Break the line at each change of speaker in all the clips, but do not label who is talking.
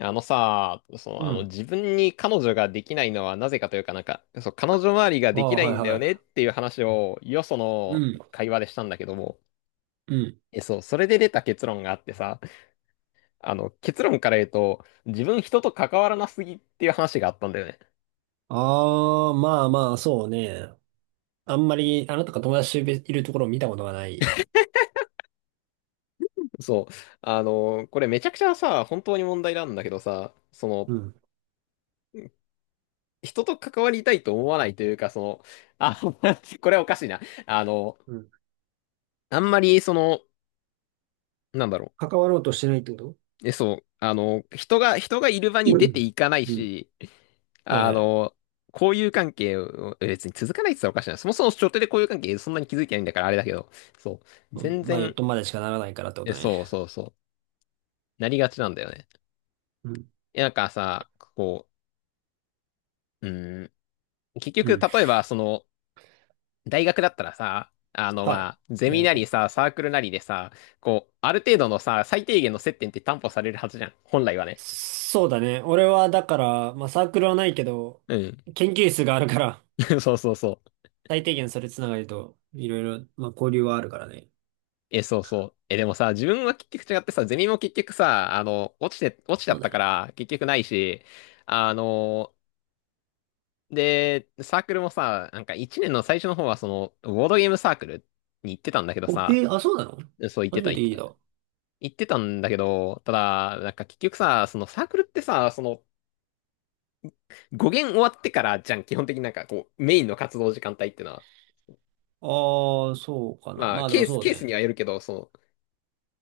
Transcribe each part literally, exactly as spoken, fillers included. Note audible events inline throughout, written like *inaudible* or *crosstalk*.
あのさ、そ
う
のあの、
ん。
自分に彼女ができないのはなぜかというかなんか、そう、彼女周りが
あ
でき
あ、
な
は
い
い
んだよねっ
は
ていう話を、よそ
い。う
の
ん、
会話でしたんだけども、
うん。
え、そう、それで出た結論があってさ、あの、結論から言うと、自分人と関わらなすぎっていう話があったんだよね。
ああ、まあまあ、そうね。あんまり、あなたが友達いるところを見たことがない。
そう、あの、これめちゃくちゃさ、本当に問題なんだけどさ、その、
うん。
人と関わりたいと思わないというか、その、あ、*laughs* これはおかしいな。あの、
うん。
あんまり、その、なんだろう。
関わろうとしてないってこと。
え、そう。あの、人が、人がいる場に
う
出て
ん。
いかない
うん。
し、
はい
あ
はい。
の、交友関係をえ別に続かないって言ったらおかしいな。そもそも初手で交友関係そんなに気づいてないんだからあれだけど、そう。
うん
全
まあ、よっ
然、
とまでしかならないからってこ
え、
とね。
そうそうそう。なりがちなんだよね。
うん。
え、なんかさ、こう、うん、結
う
局、
ん。
例えば、その、大学だったらさ、あの、
はい。
まあ、ゼ
大
ミなり
学。
さ、サークルなりでさ、こう、ある程度のさ、最低限の接点って担保されるはずじゃん。本来はね。
そうだね。俺は、だから、まあ、サークルはないけど、
うん。
研究室があるから、
*laughs* そうそうそう。
*laughs* 最低限それつながりと、いろいろ、まあ、交流はあるからね。
え、そうそう。え、でもさ、自分は結局違ってさ、ゼミも結局さ、あの、落ちて、落ちちゃ
そ
っ
う
た
だ
か
ね。
ら、結局ないし、あの、で、サークルもさ、なんか一年の最初の方は、その、ボードゲームサークルに行ってたんだけど
お、
さ、
へえ、あ、そうなの。
そう、行って
初
た、
めて
行って
聞い
た。
た。
行ってたんだけど、ただ、なんか結局さ、そのサークルってさ、その、語源終わってからじゃん、基本的になんかこう、メインの活動時間帯ってのは。
ああ、そうかな。
まあ、
まあで
ケ
も
ース、
そう
ケース
ね。
にはよるけど、その、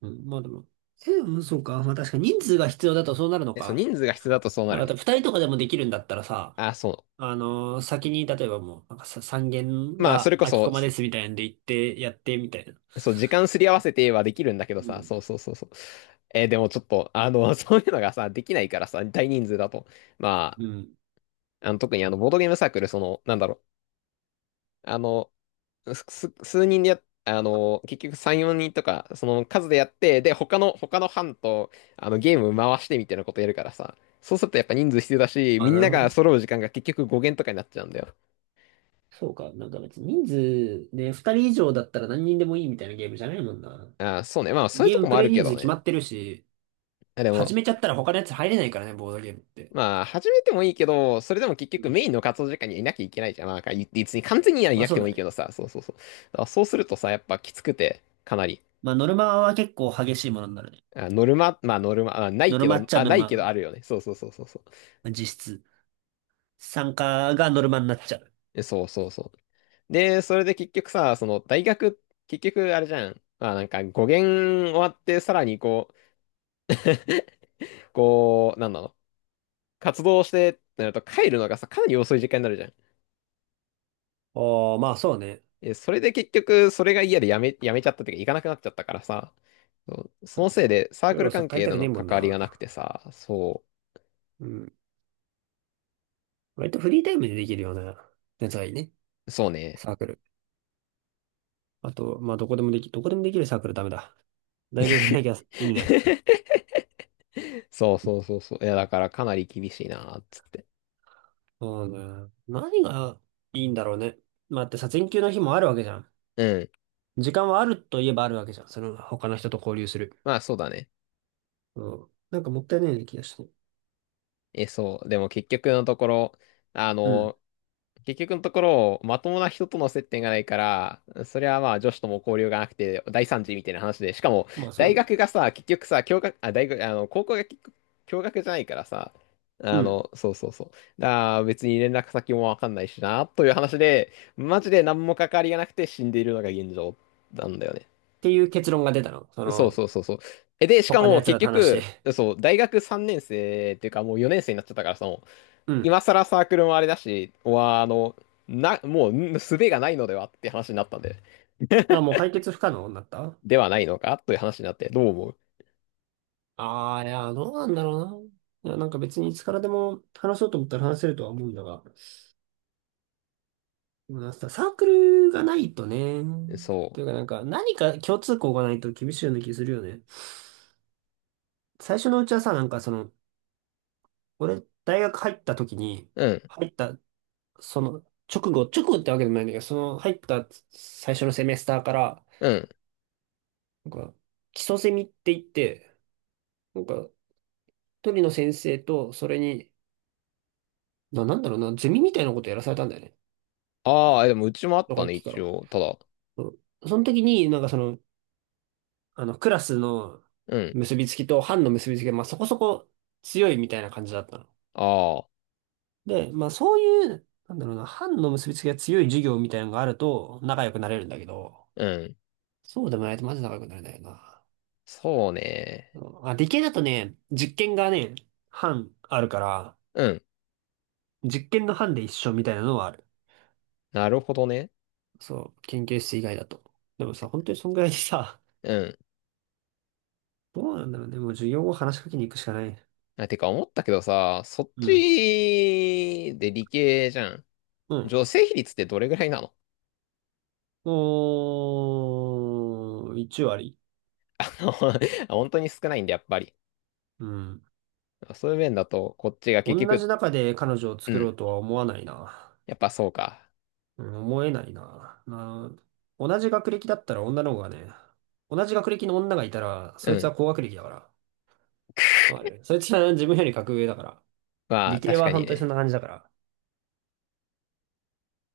うん、まあでも。え、うん、そうか。まあ確かに人数が必要だとそうなるの
え、そう、
か。
人数が必要だとそうなる
なんか
ね。
二人とかでもできるんだったらさ、
あ、そ
あのー先に例えばもう、なんかさ、三限
う。まあ、そ
が
れこ
空きコ
そ、
マですみたいなんで行ってやってみたいな。
そう、時間すり合わせてはできるんだけど
う
さ、
ん。
そうそうそうそう。えーでもちょっと、あの、*laughs* そういうのがさ、できないからさ、大人数だと。ま
うん。
あ、あの、特にあの、ボードゲームサークル、その、なんだろう、あの、すす数人でやっ、あの、結局さん、よにんとか、その数でやって、で、他の、他の班と、あの、ゲーム回してみたいなことやるからさ、そうするとやっぱ人数必要だし、
あ、
みん
なる
な
ほ
が
ど。
揃う時間が結局ご限とかになっちゃうんだよ。
そうか。なんか別に人数ね、二人以上だったら何人でもいいみたいなゲームじゃないもんな。
あー、そうね。まあ、そういう
ゲー
と
ム
こ
プ
もあ
レ
る
イ
け
人数
ど
決ま
ね。
ってるし、
あで
始
も、
めちゃったら他のやつ入れないからね、ボードゲームって。
まあ、始めてもいいけど、それでも結
う
局
ん。
メインの活動時間にはいなきゃいけないじゃん。まあ、か言って別に完全にはい
まあ
なく
そ
て
う
も
だ
いいけ
ね。
どさ、そうそうそう。だからそうするとさ、やっぱきつくて、かなり。
まあノルマは結構激しいものになるね。
あ、ノルマ、まあノルマ、あ、ない
ノル
け
マっ
ど、
ちゃ
あ、
ノ
な
ル
いけど
マ。
あるよね。そうそうそうそうそう。
実質。参加がノルマになっちゃう。
えそうそうそう。で、それで結局さ、その大学、結局あれじゃん。まあなんか語源終わってさらにこう、こう、なんだろう。活動してってなると帰るのがさ、かなり遅い時間になるじゃん。
ああ、まあそうね。
え、それで結局それが嫌でやめ、やめちゃったっていうか行かなくなっちゃったからさ。そうそ
あ
のせい
の、
でサーク
夜
ル
遅く
関
帰り
係
た
と
くね
の
えもん
関わり
な。
がなくてさ、そ
うん。割とフリータイムでできるようなやつがいいね。
う、そうね。
サークル。あと、まあどこでもでき、どこでもできるサークルダメだ。大学でなきゃ意味ない。
*laughs* そうそうそうそう。いや、だからかなり厳しいな、つって。
そうね。何がいいんだろうね。まあだってさ、全休の日もあるわけじゃん。
うん。
時間はあるといえばあるわけじゃん。その他の人と交流する。
まあ、そうだね。
うん。なんかもったいないような気がして。
え、そう。でも結局のところ、あ
うん。
の、結局のところ、まともな人との接点がないから、それはまあ女子とも交流がなくて大惨事みたいな話で、しかも
まあそう
大学
ね。
がさ、結局さ、教学、あ、大学、あの、高校が結局共学じゃないからさ、
う
あ
ん。っ
の、そうそうそう。だから別に連絡先もわかんないしな、という話で、マジで何も関わりがなくて死んでいるのが現状なんだよね。
ていう結論が出たの。そ
そう
の、
そうそうそう。え、で、しか
他の
も
奴
結
らと話し
局、
て。
そう、大学さんねん生っていうかもうよねん生になっちゃったからさ、もう
うん。
今更サークルもあれだし、は、あの、な、もう、ん術がないのではって話になったんで、
まあもう解決不可能になった。
ではないのかという話になって、どう思
ああー、いや、どうなんだろうな。いや、なんか別にいつからでも話そうと思ったら話せるとは思うんだが。でもなんかさ、サークルがないとね。
う？そ
というかなんか何か共通項がないと厳しいような気するよね。最初のうちはさ、なんかその、俺、大学入った時に、
う。うん、
入った、その、直後、直後ってわけでもないんだけど、その、入った最初のセメスターから、
うん。
なんか、基礎セミって言って、なんか、一人の先生と、それに、な、なんだろうな、ゼミみたいなことやらされたんだよね。
ああ、でもうちもあっ
小
た
学
ね、
期か
一
ら。
応。ただ、
うん。その時に、なんかその、あの、クラスの
うん、
結びつきと班の結びつきが、まあそこそこ強いみたいな感じだったの。
ああ、
で、まあそういう、なんだろうな、班の結びつきが強い授業みたいなのがあると仲良くなれるんだけど、
うん、
そうでもないとマジ仲良くなれないよな。
そう
う
ね。
ん、あ、理系だとね、実験がね、班あるから、
うん、
実験の班で一緒みたいなのはある。
なるほどね。
そう、研究室以外だと。でもさ、本当にそんぐらいでさ、*laughs*
うん。
どうなんだろうね。もう授業後話しかけに行くしかない。
あ、てか思ったけどさ、そっ
う
ち
ん。
で理系じゃん。
うん。
女性比率ってどれぐらいなの？
おー、いち割。
あの、*laughs* 本当に少ないんで、やっぱり。
うん。
そういう面だと、こっちが結
同じ
局、
中で彼女を
う
作ろう
ん、
とは思わないな。
やっぱそうか。
うん、思えないな。な、同じ学歴だったら女の方がね、同じ学歴の女がいたら、
う
そいつ
ん、
は高学歴だから。わかる、そいつは自分より格上だから。
ま
理
あ、
系
確
は
かに
本当にそん
ね。
な感じだから。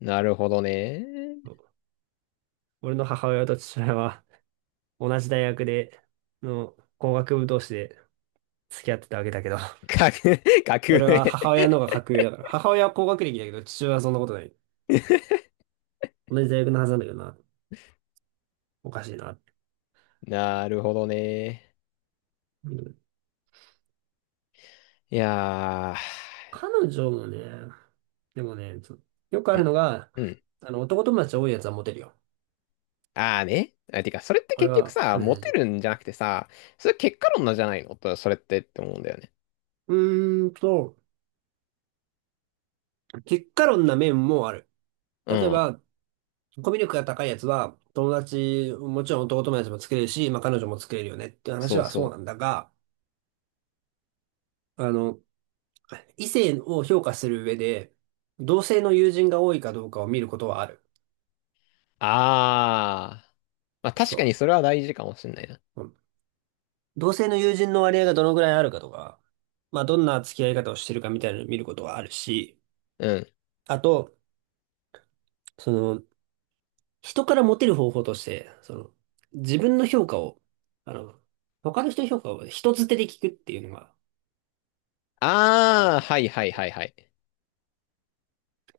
なるほどね。
うん。俺の母親と父親は同じ大学で、の工学部同士で付き合ってたわけだけど、
格、*laughs* 格
それ
上
は母親の方が格上だから、母親は工学歴だけど、父親はそんなことない。
*laughs*。
同じ大学のはずなんだけどな、おかしいな。
なるほどね。
うん。
いや
彼女もね、でもね、そ、よくあ
ー、
るのが、
うん、うん。
あの、男友達多いやつはモテるよ。
ああね。あ、てか、それって
これ
結局
は
さ、
かなり
モ
大
テ
事。
るんじゃなくてさ、それ結果論なんじゃないのと、それってって思うんだよね。
うーんと、結果論な面もある。
う
例え
ん。
ば、コミュ力が高いやつは、友達、もちろん男友達も作れるし、まあ彼女も作れるよねっていう話
そう
は
そ
そう
う。
なんだが、あの、異性を評価する上で、同性の友人が多いかどうかを見ることはある。
ああ。まあ確か
そ
にそれは大事かもしんないな。
う。うん、同性の友人の割合がどのぐらいあるかとか、まあ、どんな付き合い方をしてるかみたいなのを見ることはあるし、
うん。
あと、その、人からモテる方法として、その、自分の評価を、あの、他の人の評価を人づてで聞くっていうのがあ
ああ、
る。
はいはいはいはい。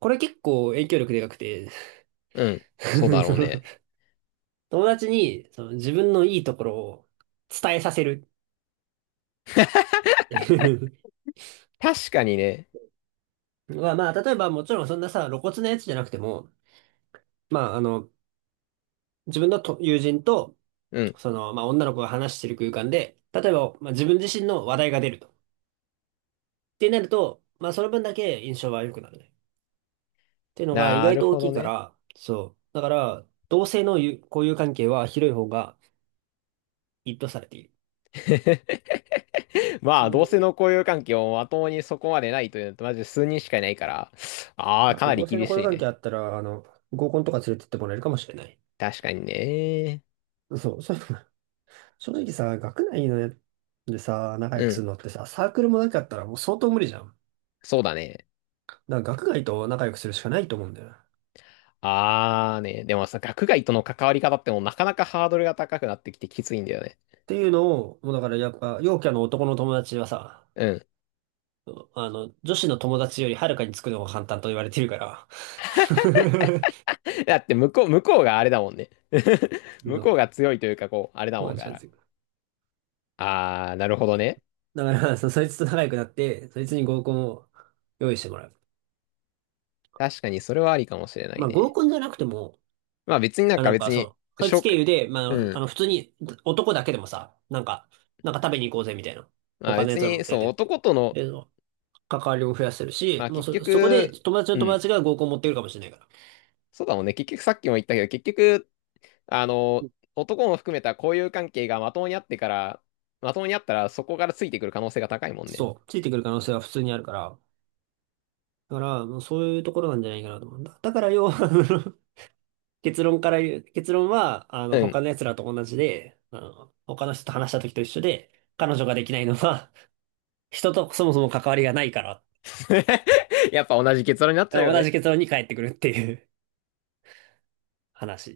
これ結構影響力でかくて、
うん。そうだ
*laughs*
ろ
その
うね。
友達にその自分のいいところを伝えさせるっていう、
確かにね。
まあまあ、例えばもちろんそんなさ、露骨なやつじゃなくても、まああの、自分のと友人と、
うん。
その、まあ女の子が話してる空間で、例えば、まあ、自分自身の話題が出ると。ってなると、まあその分だけ印象は良くなるね。っていうのが意
な
外
る
と大
ほ
き
ど
いか
ね。
ら、そう。だから、同性の友交友関係は広い方が一いとされている。
*laughs* まあ、
本
同
当
性
に。
の交友関係をまともにそこまでないというのと、まず数人しかいないから、ああ、
まあ、あ
か
と
なり
同性の
厳
交友
しい
関
ね。
係あったら、あの、合コンとか連れてってもらえるかもしれない。
確かにね。
*laughs* そう、そういうのが、*laughs* 正直さ、学内のやでさ、仲良
う
くす
ん、
るのってさ、サークルもなかったらもう相当無理じゃん。
そうだね。
だから学外と仲良くするしかないと思うんだよ。っ
ああね、でもさ、学外との関わり方ってもうなかなかハードルが高くなってきてきついんだよね。
ていうのを、もうだからやっぱ、陽キャの男の友達はさ、
うん。
あの、女子の友達よりはるかにつくのが簡単と言われてるから。
だって向こう、向こうがあれだもんね。*laughs*
*laughs* そ
向こ
う、
うが強いというか、こう、あれだ
も
も
う
ん
違
から。
う。
ああ、なるほどね。
だから、そ、そいつと仲良くなって、そいつに合コンを用意してもらう。
確かにそれはありかもしれない
まあ合
ね。
コンじゃなくても、
まあ別になん
あ、
か
なん
別
か
に、
そう、そいつ
紹
経
介、
由で、ま
う
あ、あ
ん。
の、普通に男だけでもさ、なんか、なんか食べに行こうぜみたいな。
まあ
他のや
別
つらも
に、
連れ
そう、
てって。
男との、
で、関わりも増やせる
ま
し、
あ
もう
結
そ、そこで
局、
友達の
う
友
ん、
達が合コン持ってくるかもしれないから。
そうだもんね。結局さっきも言ったけど、結局、あの、男も含めた交友関係がまともにあってから、まともにあったらそこからついてくる可能性が高いもんね。
そう。ついてくる可能性は普通にあるから。だから、もうそういうところなんじゃないかなと思うんだ。だから要は、*laughs* あの、結論から言う、結論は、あ
う
の、
ん。
他の奴らと同じで、あの、他の人と話した時と一緒で、彼女ができないのは、*laughs* 人とそもそも関わりがないから、
*laughs* やっぱ同じ結論になっちゃうよ
同じ
ね。
結論に返ってくるっていう話。